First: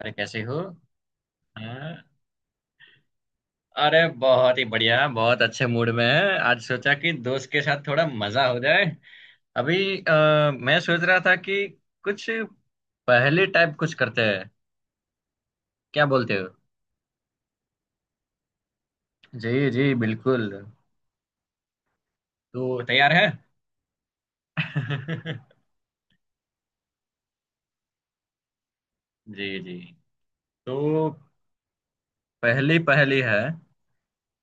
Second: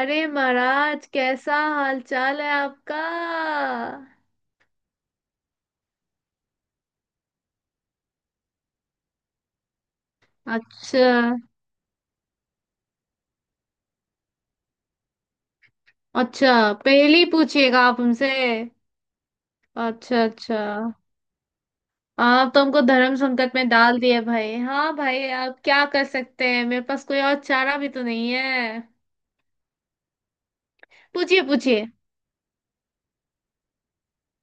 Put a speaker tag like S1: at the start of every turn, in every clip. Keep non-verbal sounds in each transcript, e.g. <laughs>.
S1: अरे कैसे हो।
S2: महाराज, कैसा
S1: हाँ।
S2: हाल चाल है आपका?
S1: अरे बहुत ही बढ़िया बहुत अच्छे मूड में है। आज सोचा कि दोस्त के साथ थोड़ा मजा हो जाए। अभी मैं सोच
S2: अच्छा।
S1: रहा था कि कुछ पहेली टाइप कुछ करते हैं। क्या बोलते हो।
S2: अच्छा, पहली पूछिएगा आप हमसे।
S1: जी जी
S2: अच्छा
S1: बिल्कुल।
S2: अच्छा। आप तो
S1: तो
S2: हमको
S1: तैयार
S2: धर्म
S1: है।
S2: संकट में डाल दिए भाई। हाँ भाई,
S1: <laughs>
S2: आप क्या कर सकते हैं, मेरे पास कोई और चारा भी तो नहीं है।
S1: जी जी। तो
S2: पूछिए पूछिए।
S1: पहली पहली है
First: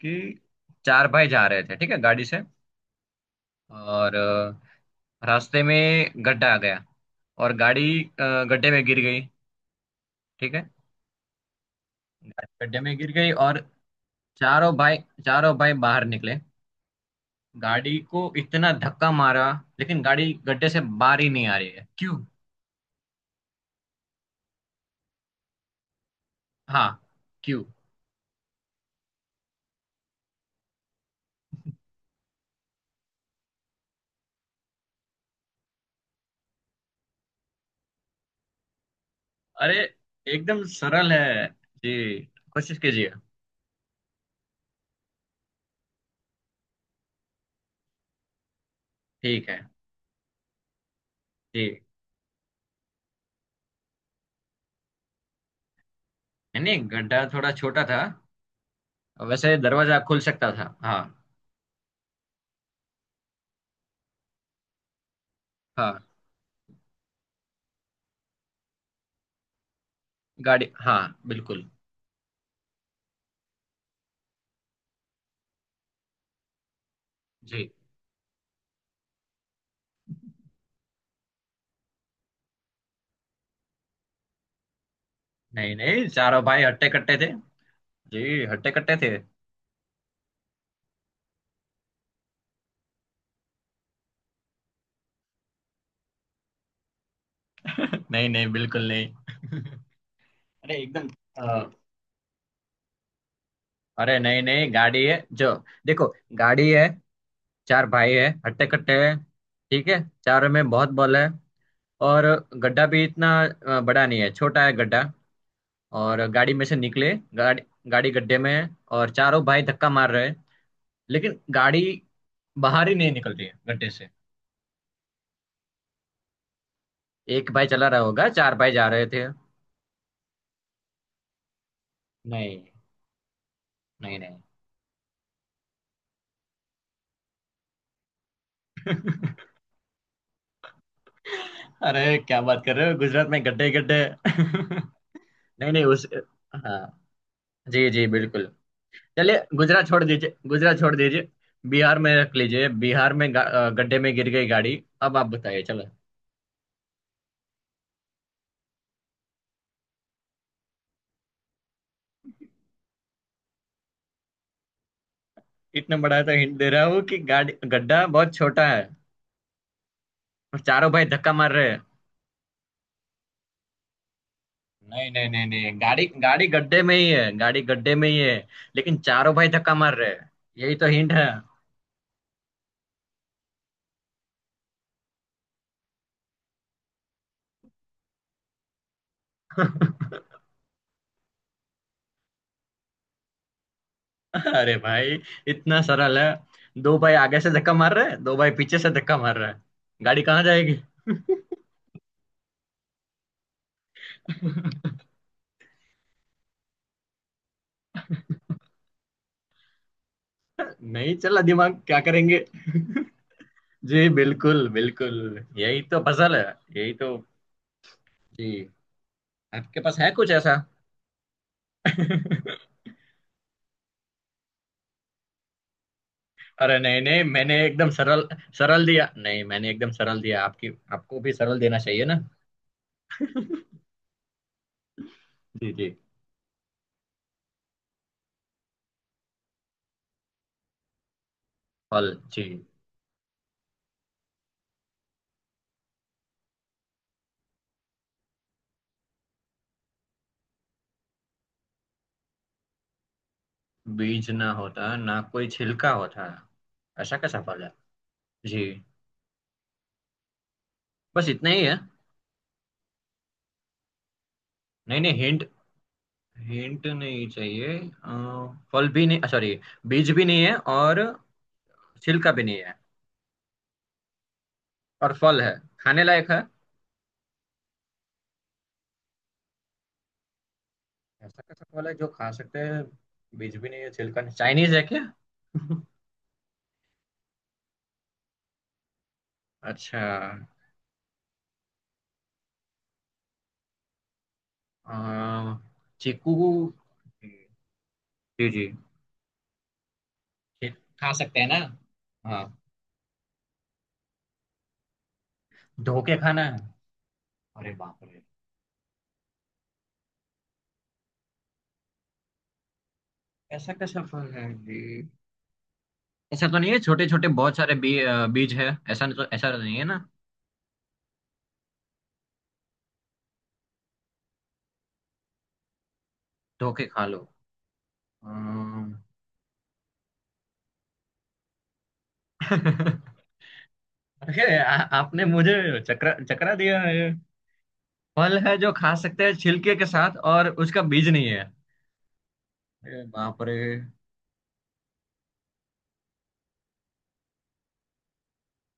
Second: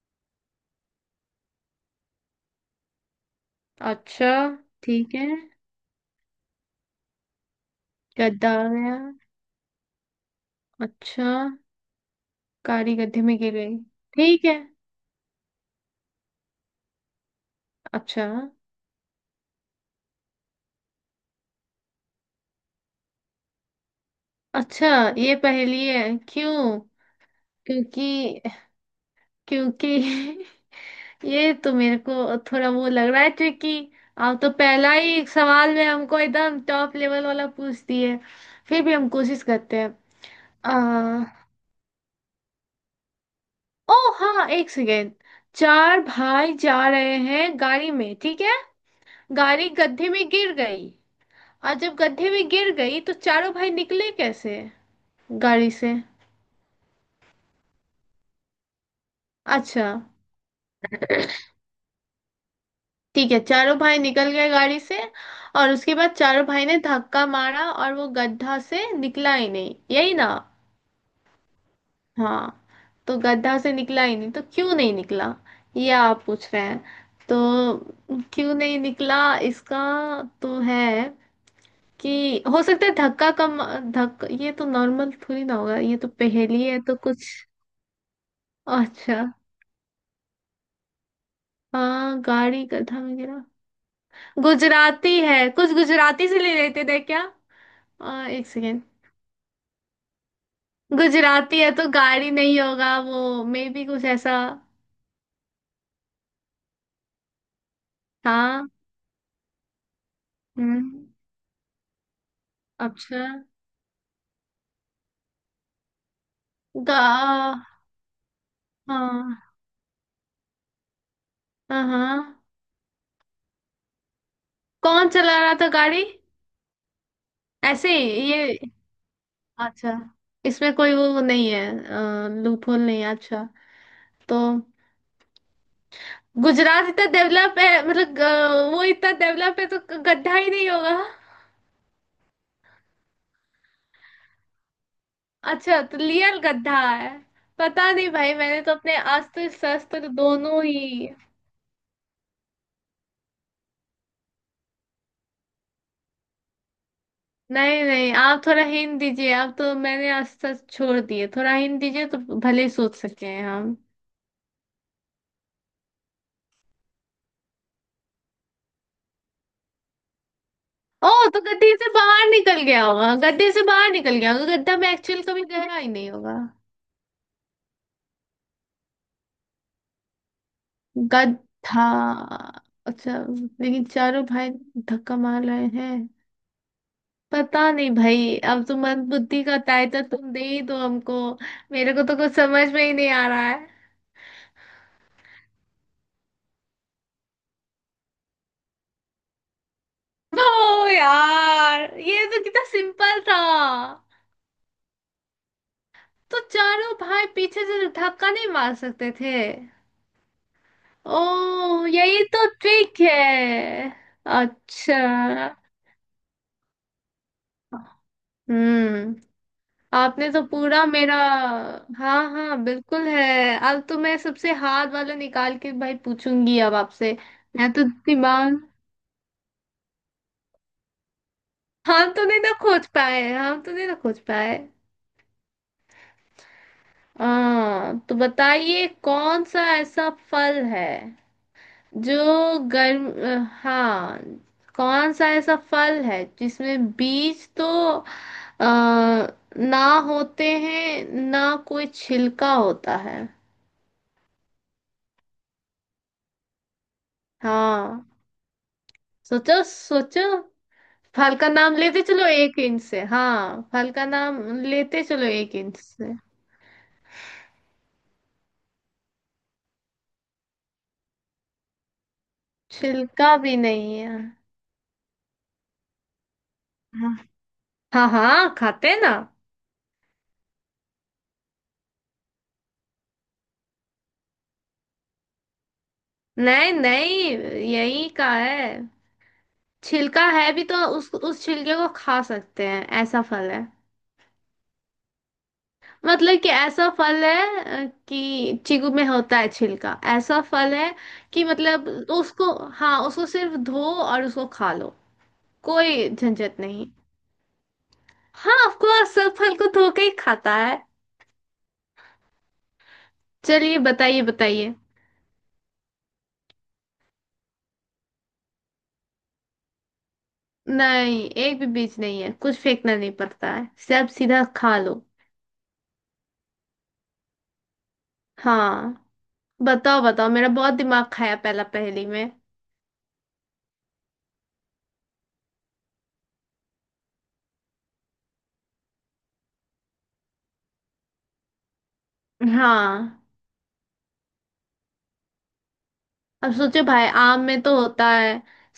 S1: कि चार भाई जा रहे थे ठीक है गाड़ी से। और
S2: अच्छा, ठीक है।
S1: रास्ते में गड्ढा आ गया। और गाड़ी
S2: गद्दा आ
S1: गड्ढे में
S2: गया।
S1: गिर गई। ठीक है।
S2: अच्छा।
S1: गाड़ी गड्ढे में
S2: कारी
S1: गिर
S2: गड्ढे
S1: गई
S2: में गिर
S1: और
S2: गई। ठीक है।
S1: चारों भाई चारों भाई बाहर निकले। गाड़ी को
S2: अच्छा
S1: इतना धक्का मारा लेकिन गाड़ी गड्ढे से बाहर ही नहीं आ रही है। क्यों।
S2: अच्छा। ये पहेली है? क्यों?
S1: हाँ क्यों।
S2: क्योंकि क्योंकि <laughs> ये तो मेरे को थोड़ा वो लग रहा है, क्योंकि आप तो पहला ही सवाल में हमको एकदम टॉप लेवल वाला पूछ दिए। फिर भी हम कोशिश
S1: अरे
S2: करते हैं।
S1: एकदम सरल
S2: आ,
S1: है। जी कोशिश कीजिए।
S2: ओ, हाँ एक सेकेंड। चार भाई जा रहे हैं गाड़ी में, ठीक है।
S1: ठीक है
S2: गाड़ी गड्ढे में गिर गई,
S1: जी।
S2: और जब गड्ढे में गिर गई तो चारों भाई निकले कैसे गाड़ी से?
S1: नहीं नहीं, गड्ढा थोड़ा छोटा था। वैसे
S2: अच्छा
S1: दरवाजा खुल सकता था हाँ।
S2: ठीक है, चारों भाई निकल गए गाड़ी से। और उसके
S1: हाँ
S2: बाद चारों भाई ने धक्का मारा और वो गड्ढा से निकला ही नहीं, यही ना?
S1: गाड़ी हाँ बिल्कुल
S2: हाँ। तो गड्ढा से निकला ही नहीं, तो क्यों नहीं निकला, ये आप पूछ रहे हैं।
S1: जी।
S2: तो क्यों नहीं निकला इसका? तो है कि हो सकता है धक्का कम, धक्का ये तो नॉर्मल थोड़ी ना
S1: नहीं
S2: होगा, ये
S1: नहीं
S2: तो
S1: चारों
S2: पहेली
S1: भाई
S2: है
S1: हट्टे
S2: तो
S1: कट्टे
S2: कुछ।
S1: थे। जी हट्टे कट्टे
S2: अच्छा,
S1: थे। <laughs>
S2: हाँ गाड़ी गड्ढा में गिरा। गुजराती है? कुछ गुजराती से ले लेते थे क्या?
S1: नहीं नहीं
S2: एक सेकेंड।
S1: बिल्कुल नहीं। <laughs> अरे एकदम।
S2: गुजराती है तो गाड़ी नहीं होगा वो, मे बी कुछ
S1: अरे
S2: ऐसा
S1: नहीं नहीं गाड़ी है जो। देखो गाड़ी है। चार भाई है हट्टे
S2: था।
S1: कट्टे है। ठीक है। चारों में बहुत
S2: हम्म।
S1: बल है। और गड्ढा भी
S2: अच्छा।
S1: इतना बड़ा नहीं है छोटा है गड्ढा। और गाड़ी में से निकले गाड़ी।
S2: गा
S1: गाड़ी गड्ढे में है और चारों
S2: हाँ
S1: भाई धक्का मार रहे हैं। लेकिन
S2: हाँ
S1: गाड़ी
S2: हाँ।
S1: बाहर ही नहीं निकल रही है गड्ढे से।
S2: कौन चला रहा था गाड़ी?
S1: एक भाई चला
S2: ऐसे
S1: रहा होगा
S2: ही
S1: चार
S2: ये।
S1: भाई जा रहे थे।
S2: अच्छा। इसमें कोई वो नहीं है,
S1: नहीं
S2: लूपहोल नहीं है? अच्छा।
S1: नहीं
S2: तो
S1: नहीं।
S2: गुजरात इतना डेवलप है, मतलब वो इतना डेवलप है तो गड्ढा ही नहीं होगा।
S1: <laughs> अरे क्या बात कर रहे हो गुजरात में गड्ढे गड्ढे। <laughs> नहीं
S2: अच्छा,
S1: नहीं
S2: तो
S1: उस
S2: रियल
S1: हाँ।
S2: गड्ढा है?
S1: जी
S2: पता
S1: जी
S2: नहीं भाई,
S1: बिल्कुल।
S2: मैंने तो अपने अस्त
S1: चलिए गुजरात छोड़
S2: शस्त्र
S1: दीजिए
S2: दोनों
S1: गुजरात छोड़
S2: ही।
S1: दीजिए। बिहार में रख लीजिए। बिहार में गड्ढे में गिर गई गाड़ी। अब आप बताइए चलो।
S2: नहीं नहीं, आप थोड़ा हिंट दीजिए। आप तो मैंने आज तक छोड़ दिए, थोड़ा हिंट दीजिए तो भले ही सोच सके हैं हम।
S1: इतना बड़ा तो हिंट दे रहा हूँ कि गाड़ी गड्ढा बहुत छोटा है और चारों भाई
S2: ओ,
S1: धक्का
S2: तो
S1: मार रहे
S2: गड्ढे
S1: हैं।
S2: से बाहर निकल गया होगा, गड्ढे से बाहर निकल गया होगा, गड्ढा में
S1: नहीं
S2: एक्चुअल
S1: नहीं
S2: कभी
S1: नहीं नहीं
S2: गहरा ही
S1: गाड़ी
S2: नहीं होगा।
S1: गाड़ी गड्ढे में ही है। गाड़ी गड्ढे में ही है लेकिन चारों भाई धक्का मार रहे हैं। यही तो हिंट है।
S2: गड्ढा। अच्छा। लेकिन चारों भाई धक्का मार रहे हैं। पता नहीं भाई, अब तो मंद बुद्धि का टाइटल तुम दे ही दो हमको। मेरे को तो कुछ समझ में ही नहीं आ रहा है।
S1: <laughs> अरे भाई इतना सरल है। दो भाई आगे से धक्का मार रहे हैं दो भाई पीछे से धक्का मार रहे हैं। गाड़ी कहाँ
S2: ओ
S1: जाएगी।
S2: यार, ये तो कितना सिंपल था। तो चारों भाई पीछे से तो धक्का नहीं मार सकते थे।
S1: <laughs> नहीं चला दिमाग
S2: ओ,
S1: क्या
S2: यही
S1: करेंगे।
S2: तो ट्रिक है।
S1: जी बिल्कुल
S2: अच्छा।
S1: बिल्कुल। यही तो पजल है। यही तो जी।
S2: हम्म।
S1: आपके पास है
S2: आपने
S1: कुछ
S2: तो
S1: ऐसा।
S2: पूरा मेरा। हाँ हाँ, बिल्कुल है। अब तो मैं सबसे हार्ड वाला निकाल के भाई पूछूंगी अब
S1: अरे नहीं
S2: आपसे।
S1: नहीं मैंने
S2: मैं तो
S1: एकदम सरल।
S2: दिमाग।
S1: सरल दिया नहीं मैंने एकदम सरल दिया। आपकी आपको भी सरल देना चाहिए
S2: हम
S1: ना।
S2: तो नहीं ना खोज पाए, हम तो नहीं ना खोज पाए।
S1: जी जी।
S2: तो बताइए, कौन सा ऐसा फल है
S1: फल
S2: जो
S1: जी।
S2: गर्म, हाँ, कौन सा ऐसा फल है जिसमें बीज तो आ, ना होते हैं, ना कोई छिलका होता है?
S1: बीज ना होता ना कोई छिलका होता। ऐसा कैसा फल है
S2: हाँ,
S1: जी।
S2: सोचो सोचो।
S1: बस
S2: फल का
S1: इतना ही
S2: नाम
S1: है।
S2: लेते चलो एक इंच से, हाँ फल का नाम
S1: नहीं
S2: लेते
S1: नहीं
S2: चलो
S1: हिंट
S2: एक इंच से।
S1: हिंट नहीं चाहिए फल भी नहीं सॉरी। बीज भी नहीं है और छिलका भी नहीं है।
S2: छिलका भी नहीं है।
S1: और फल है खाने लायक है।
S2: हाँ। हाँ हाँ, खाते हैं ना।
S1: ऐसा कैसा सवाल है जो खा सकते हैं। बीज भी नहीं है छिलका नहीं। चाइनीज है क्या। <laughs>
S2: नहीं नहीं, यही का है।
S1: अच्छा।
S2: छिलका है भी तो उस छिलके को खा सकते हैं, ऐसा फल है।
S1: अम, चीकू।
S2: मतलब कि ऐसा फल है,
S1: जी
S2: कि
S1: जी।
S2: चीकू में होता है छिलका, ऐसा फल
S1: ठीक,
S2: है।
S1: खा सकते
S2: कि
S1: हैं ना।
S2: मतलब
S1: हाँ
S2: उसको। हाँ, उसको सिर्फ धो और उसको खा लो,
S1: धो
S2: कोई
S1: के खाना है।
S2: झंझट नहीं।
S1: अरे बाप रे।
S2: हाँ, ऑफ कोर्स सब फल को धो के ही खाता है।
S1: ऐसा
S2: चलिए
S1: कैसा
S2: बताइए
S1: फल है
S2: बताइए।
S1: जी। ऐसा तो नहीं है छोटे छोटे बहुत सारे बीज है ऐसा नहीं। तो ऐसा तो नहीं है ना।
S2: नहीं, एक भी बीज नहीं है, कुछ फेंकना नहीं पड़ता है, सब सीधा खा लो।
S1: धो के खा लो। अम,
S2: हाँ, बताओ बताओ, मेरा बहुत दिमाग खाया पहला पहेली में।
S1: <laughs> अरे आपने मुझे चकरा चकरा दिया है। फल है जो खा सकते हैं छिलके के साथ और उसका बीज नहीं है। अरे
S2: हाँ,
S1: बाप रे।
S2: अब सोचो भाई, आम में तो होता है,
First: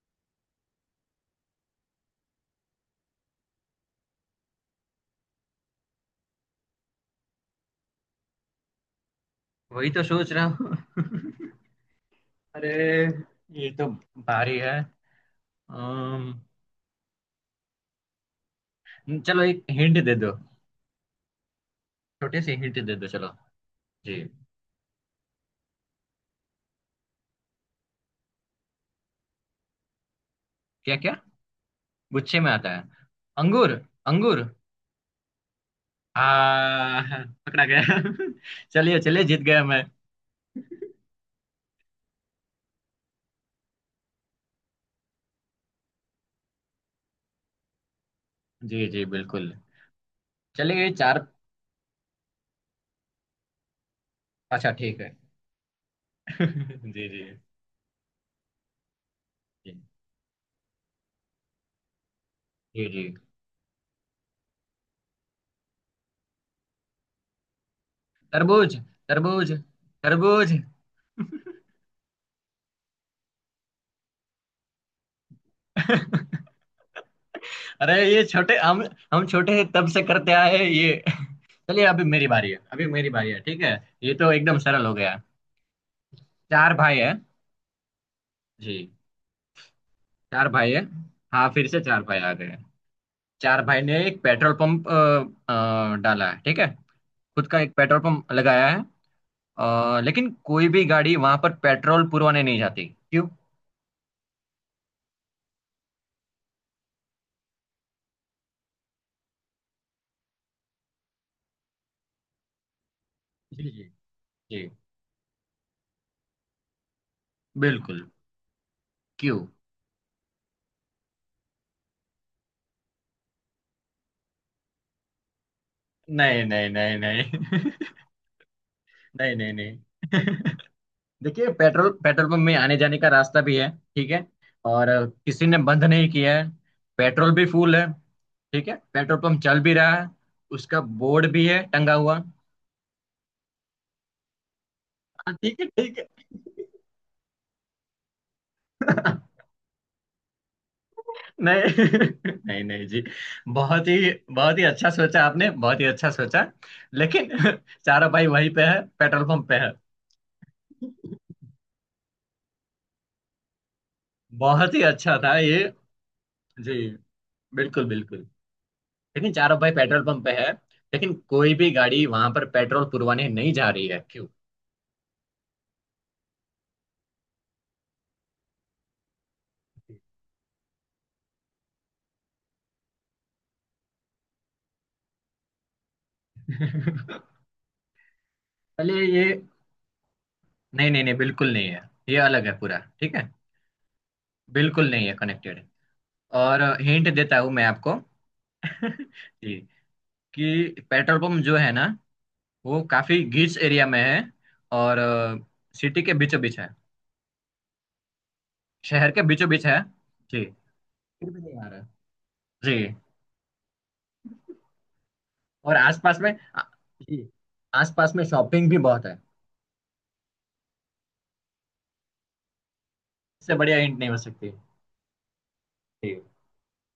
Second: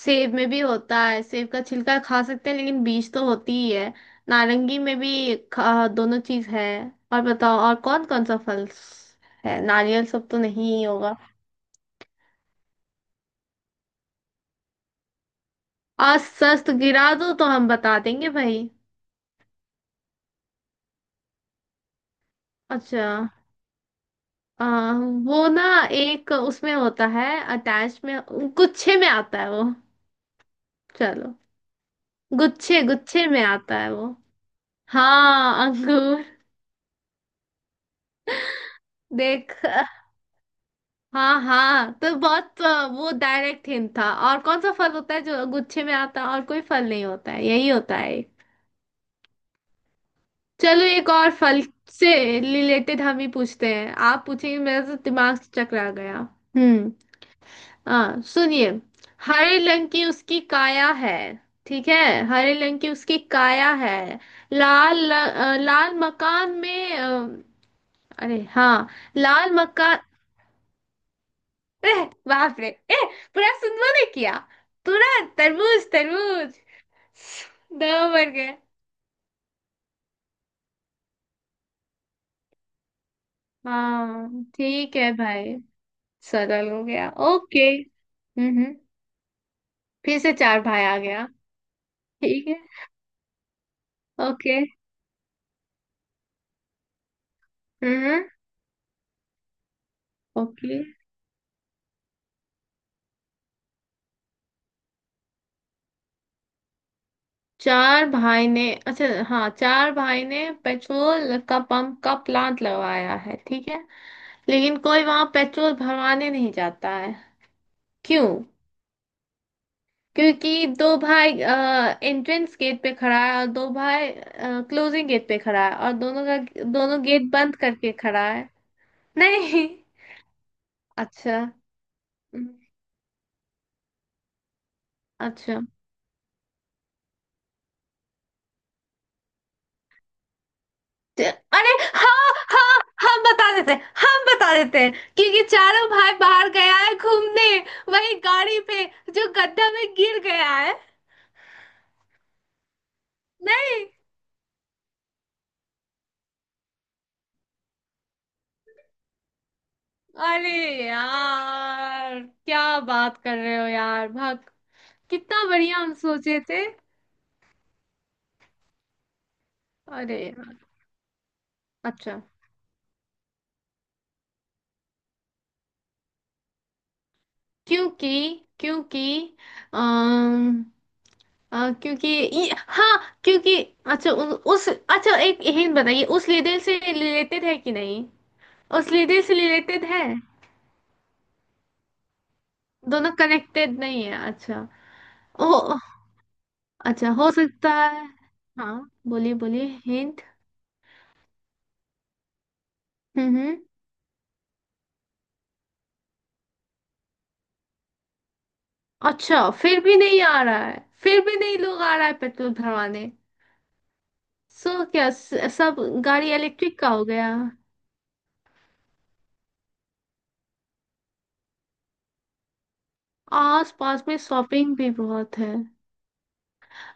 S2: सेब में भी होता है, सेब का छिलका खा सकते हैं लेकिन बीज तो होती ही है। नारंगी में भी खा, दोनों चीज है। और बताओ, और कौन कौन सा फल है?
S1: वही तो
S2: नारियल सब
S1: सोच
S2: तो
S1: रहा
S2: नहीं
S1: हूँ।
S2: ही होगा।
S1: <laughs> अरे ये तो भारी है।
S2: आज
S1: अम्म,
S2: सस्त गिरा दो तो हम बता देंगे भाई।
S1: चलो एक हिंट दे दो। छोटी सी हिंट दे
S2: अच्छा।
S1: दो चलो। जी
S2: आ, वो ना, एक उसमें होता है, अटैच में, गुच्छे में आता है वो।
S1: क्या क्या।
S2: चलो,
S1: गुच्छे में आता
S2: गुच्छे
S1: है।
S2: गुच्छे में आता
S1: अंगूर
S2: है वो।
S1: अंगूर।
S2: हाँ, अंगूर।
S1: आ पकड़ा गया। <laughs> चलिए चलिए जीत
S2: देख,
S1: गया मैं।
S2: हाँ हाँ, तो बहुत वो डायरेक्ट हिंट था, और कौन सा फल होता है जो गुच्छे में आता है? और कोई फल नहीं होता है, यही होता है।
S1: जी जी बिल्कुल।
S2: चलो
S1: चलिए
S2: एक
S1: चार
S2: और फल से रिलेटेड हम ही पूछते हैं, आप पूछेंगे,
S1: अच्छा
S2: मेरा तो
S1: ठीक है।
S2: दिमाग से चकरा गया। हम्म।
S1: <laughs> जी जी।
S2: हाँ सुनिए, हरे
S1: जी
S2: रंग की उसकी काया है, ठीक है? हरे रंग
S1: जी
S2: की
S1: जी।
S2: उसकी काया है, लाल लाल मकान में अरे
S1: तरबूज
S2: हाँ,
S1: तरबूज
S2: लाल मकान।
S1: तरबूज। <laughs>
S2: एह बाप रे, एह, पूरा सुन ने किया, पूरा। तरबूज
S1: <laughs>
S2: तरबूज। दो
S1: अरे ये
S2: बन
S1: छोटे
S2: गए।
S1: हम। हम छोटे हैं तब से करते आए हैं ये। चलिए अभी मेरी बारी है अभी मेरी बारी है। ठीक है। ये तो
S2: हाँ
S1: एकदम सरल हो
S2: ठीक है
S1: गया।
S2: भाई। सरल
S1: चार
S2: हो
S1: भाई
S2: गया,
S1: है।
S2: ओके। हम्म।
S1: जी।
S2: फिर से
S1: चार
S2: चार
S1: भाई है।
S2: भाई आ गया।
S1: हाँ फिर से चार भाई आ गए
S2: ठीक है,
S1: हैं। चार भाई ने एक पेट्रोल
S2: ओके।
S1: पंप डाला है। ठीक है। खुद का एक पेट्रोल
S2: हम्म।
S1: पंप लगाया है। लेकिन कोई
S2: ओके,
S1: भी गाड़ी वहां पर पेट्रोल पुरवाने नहीं जाती। क्यों।
S2: चार भाई ने। अच्छा हाँ, चार भाई ने पेट्रोल का पंप का प्लांट लगवाया है, ठीक
S1: जी
S2: है।
S1: जी जी
S2: लेकिन कोई वहां पेट्रोल भरवाने नहीं जाता है?
S1: बिल्कुल।
S2: क्यों?
S1: क्यों।
S2: क्योंकि दो भाई एंट्रेंस गेट पे खड़ा है, और दो भाई क्लोजिंग गेट पे खड़ा है, और दोनों का,
S1: नहीं नहीं नहीं
S2: दोनों गेट बंद
S1: नहीं।
S2: करके
S1: <laughs>
S2: खड़ा है।
S1: नहीं नहीं
S2: नहीं?
S1: नहीं। <laughs>
S2: अच्छा।
S1: देखिए पेट्रोल पेट्रोल पंप
S2: हम्म,
S1: में आने जाने का रास्ता भी है। ठीक है। और किसी ने
S2: अच्छा।
S1: बंद नहीं किया है। पेट्रोल भी फुल है। ठीक है पेट्रोल पंप चल भी रहा है। उसका
S2: ते-
S1: बोर्ड भी है
S2: अरे
S1: टंगा हुआ।
S2: हाँ हाँ, हम बता देते हैं, हम बता देते हैं।
S1: हाँ,
S2: क्योंकि
S1: ठीक है
S2: चारों
S1: ठीक है।
S2: भाई बाहर गया है घूमने, वही गाड़ी पे जो
S1: <laughs>
S2: गड्ढा में गिर गया है।
S1: नहीं। <laughs> नहीं नहीं जी।
S2: नहीं?
S1: बहुत ही बहुत ही अच्छा सोचा आपने। बहुत ही अच्छा सोचा। लेकिन <laughs> चारा भाई वहीं पे है पेट्रोल पंप पे है।
S2: अरे यार, क्या बात कर रहे हो यार भाग,
S1: बहुत ही अच्छा था
S2: कितना
S1: ये।
S2: बढ़िया हम सोचे थे।
S1: जी बिल्कुल बिल्कुल। लेकिन चारों भाई पेट्रोल
S2: अरे,
S1: पंप पे है। लेकिन कोई भी गाड़ी
S2: अच्छा,
S1: वहां पर पेट्रोल पुरवाने नहीं जा रही है। क्यों।
S2: क्योंकि क्योंकि अम, क्योंकि हाँ क्योंकि, अच्छा उस, अच्छा एक हिंट बताइए, उस लीडर से
S1: <laughs>
S2: रिलेटेड है कि नहीं? उस
S1: पहले
S2: लीडर
S1: ये।
S2: से रिलेटेड है?
S1: नहीं नहीं नहीं बिल्कुल नहीं है। ये अलग है पूरा।
S2: दोनों
S1: ठीक है।
S2: कनेक्टेड नहीं है, अच्छा।
S1: बिल्कुल नहीं है
S2: ओ,
S1: कनेक्टेड। और
S2: अच्छा
S1: हिंट
S2: हो
S1: देता हूँ मैं
S2: सकता
S1: आपको।
S2: है। हाँ, बोलिए
S1: <laughs> जी।
S2: बोलिए हिंट।
S1: कि पेट्रोल पंप जो है ना वो काफी
S2: हम्म हम्म।
S1: गिच एरिया में है। और सिटी के बीचों बीच है। शहर के बीचों
S2: अच्छा,
S1: बीच है।
S2: फिर भी नहीं आ
S1: जी।
S2: रहा है, फिर
S1: फिर
S2: भी
S1: भी
S2: नहीं
S1: नहीं आ रहा।
S2: लोग आ रहा है पेट्रोल
S1: जी।
S2: भरवाने? सो क्या,
S1: और
S2: सब
S1: आसपास में
S2: गाड़ी
S1: आ-।
S2: इलेक्ट्रिक का हो
S1: जी।
S2: गया?
S1: आसपास में शॉपिंग भी बहुत है। इससे
S2: आस
S1: बढ़िया हिंट
S2: पास
S1: नहीं
S2: में
S1: हो सकती।
S2: शॉपिंग भी बहुत है।
S1: जी।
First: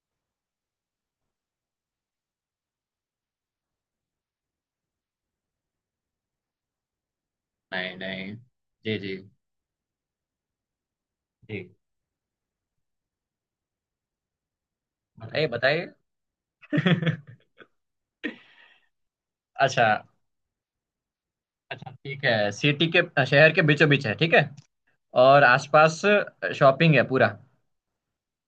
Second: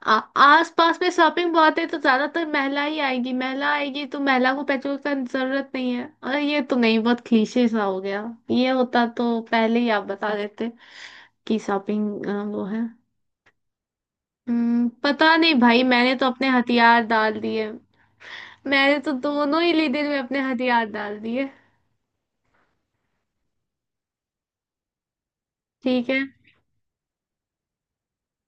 S2: आस पास में शॉपिंग बहुत है, तो ज्यादातर महिला ही आएगी, महिला आएगी तो महिला को पेट्रोल का जरूरत नहीं है, अरे ये तो नहीं, बहुत क्लीशे सा
S1: नहीं
S2: हो गया।
S1: नहीं।
S2: ये
S1: जी
S2: होता
S1: जी
S2: तो पहले ही आप बता देते, कि
S1: ठीक।
S2: शॉपिंग वो है। पता
S1: बताइए
S2: नहीं भाई,
S1: बताइए।
S2: मैंने तो अपने हथियार
S1: <laughs>
S2: डाल दिए। मैंने तो दोनों ही
S1: अच्छा।
S2: लीडर में अपने हथियार डाल दिए।
S1: अच्छा ठीक है। सिटी के शहर के बीचों बीच है ठीक है और आसपास
S2: ठीक है।
S1: शॉपिंग है पूरा।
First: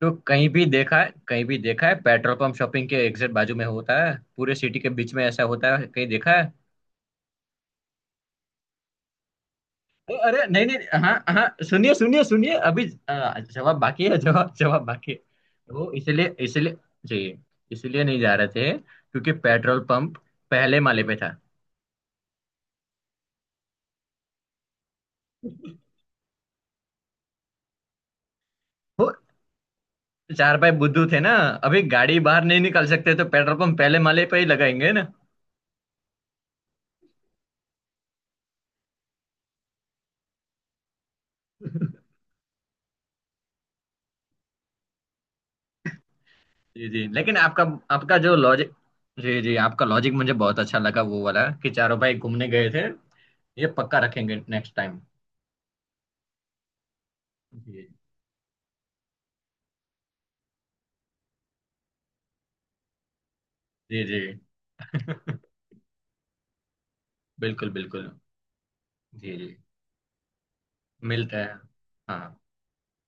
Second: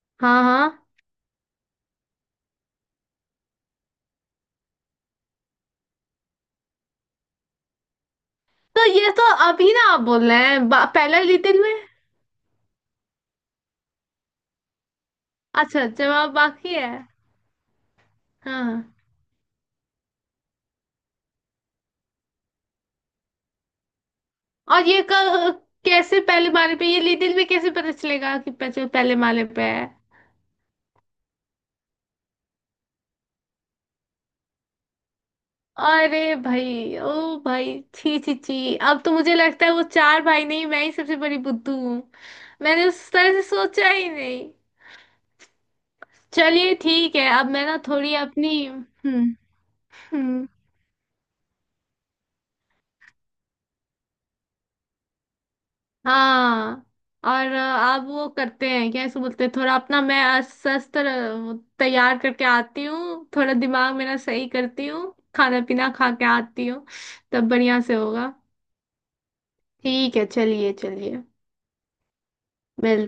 S1: तो
S2: हाँ
S1: कहीं भी
S2: हाँ,
S1: देखा है कहीं भी देखा है पेट्रोल पंप शॉपिंग के एग्जैक्ट बाजू में होता है। पूरे सिटी के बीच में ऐसा होता है कहीं देखा है।
S2: तो ये तो अभी ना आप
S1: अरे
S2: बोल रहे
S1: अरे, नहीं
S2: हैं
S1: नहीं
S2: पहला
S1: हाँ
S2: लीडर
S1: हाँ
S2: में।
S1: सुनिए सुनिए सुनिए अभी जवाब बाकी है। जवाब जवाब बाकी है।
S2: अच्छा,
S1: वो
S2: जवाब
S1: इसलिए
S2: बाकी
S1: इसलिए
S2: है।
S1: जी इसलिए नहीं जा रहे थे
S2: हाँ।
S1: क्योंकि पेट्रोल पंप पहले माले पे था।
S2: और ये कैसे पहले माले पे? ये लिटिल में कैसे पता चलेगा कि बच्चे
S1: वो
S2: पहले माले पे है?
S1: चार भाई बुद्धू थे ना। अभी गाड़ी बाहर नहीं निकाल सकते तो पेट्रोल पंप पहले माले पे ही लगाएंगे ना।
S2: अरे भाई, ओ भाई, छी छी छी, अब तो मुझे लगता है वो चार भाई नहीं, मैं ही सबसे बड़ी बुद्धू हूँ। मैंने उस तरह से सोचा ही नहीं। चलिए
S1: जी जी
S2: ठीक है,
S1: लेकिन
S2: अब
S1: आपका
S2: मैं ना थोड़ी
S1: आपका जो
S2: अपनी।
S1: लॉजिक।
S2: हम्म।
S1: जी जी आपका लॉजिक मुझे
S2: हम्म।
S1: बहुत अच्छा लगा वो वाला कि चारों भाई घूमने गए थे। ये पक्का रखेंगे नेक्स्ट टाइम।
S2: हाँ, और
S1: जी
S2: आप वो करते हैं क्या, इसको बोलते हैं, थोड़ा अपना मैं अस्वस्थ तैयार करके आती हूँ, थोड़ा दिमाग
S1: जी
S2: मेरा
S1: जी।
S2: सही करती हूँ,
S1: <laughs>
S2: खाना पीना खा के आती हूँ। तब
S1: बिल्कुल
S2: बढ़िया से
S1: बिल्कुल।
S2: होगा।
S1: जी जी।
S2: ठीक है, चलिए चलिए।
S1: मिलता है। हाँ
S2: मिल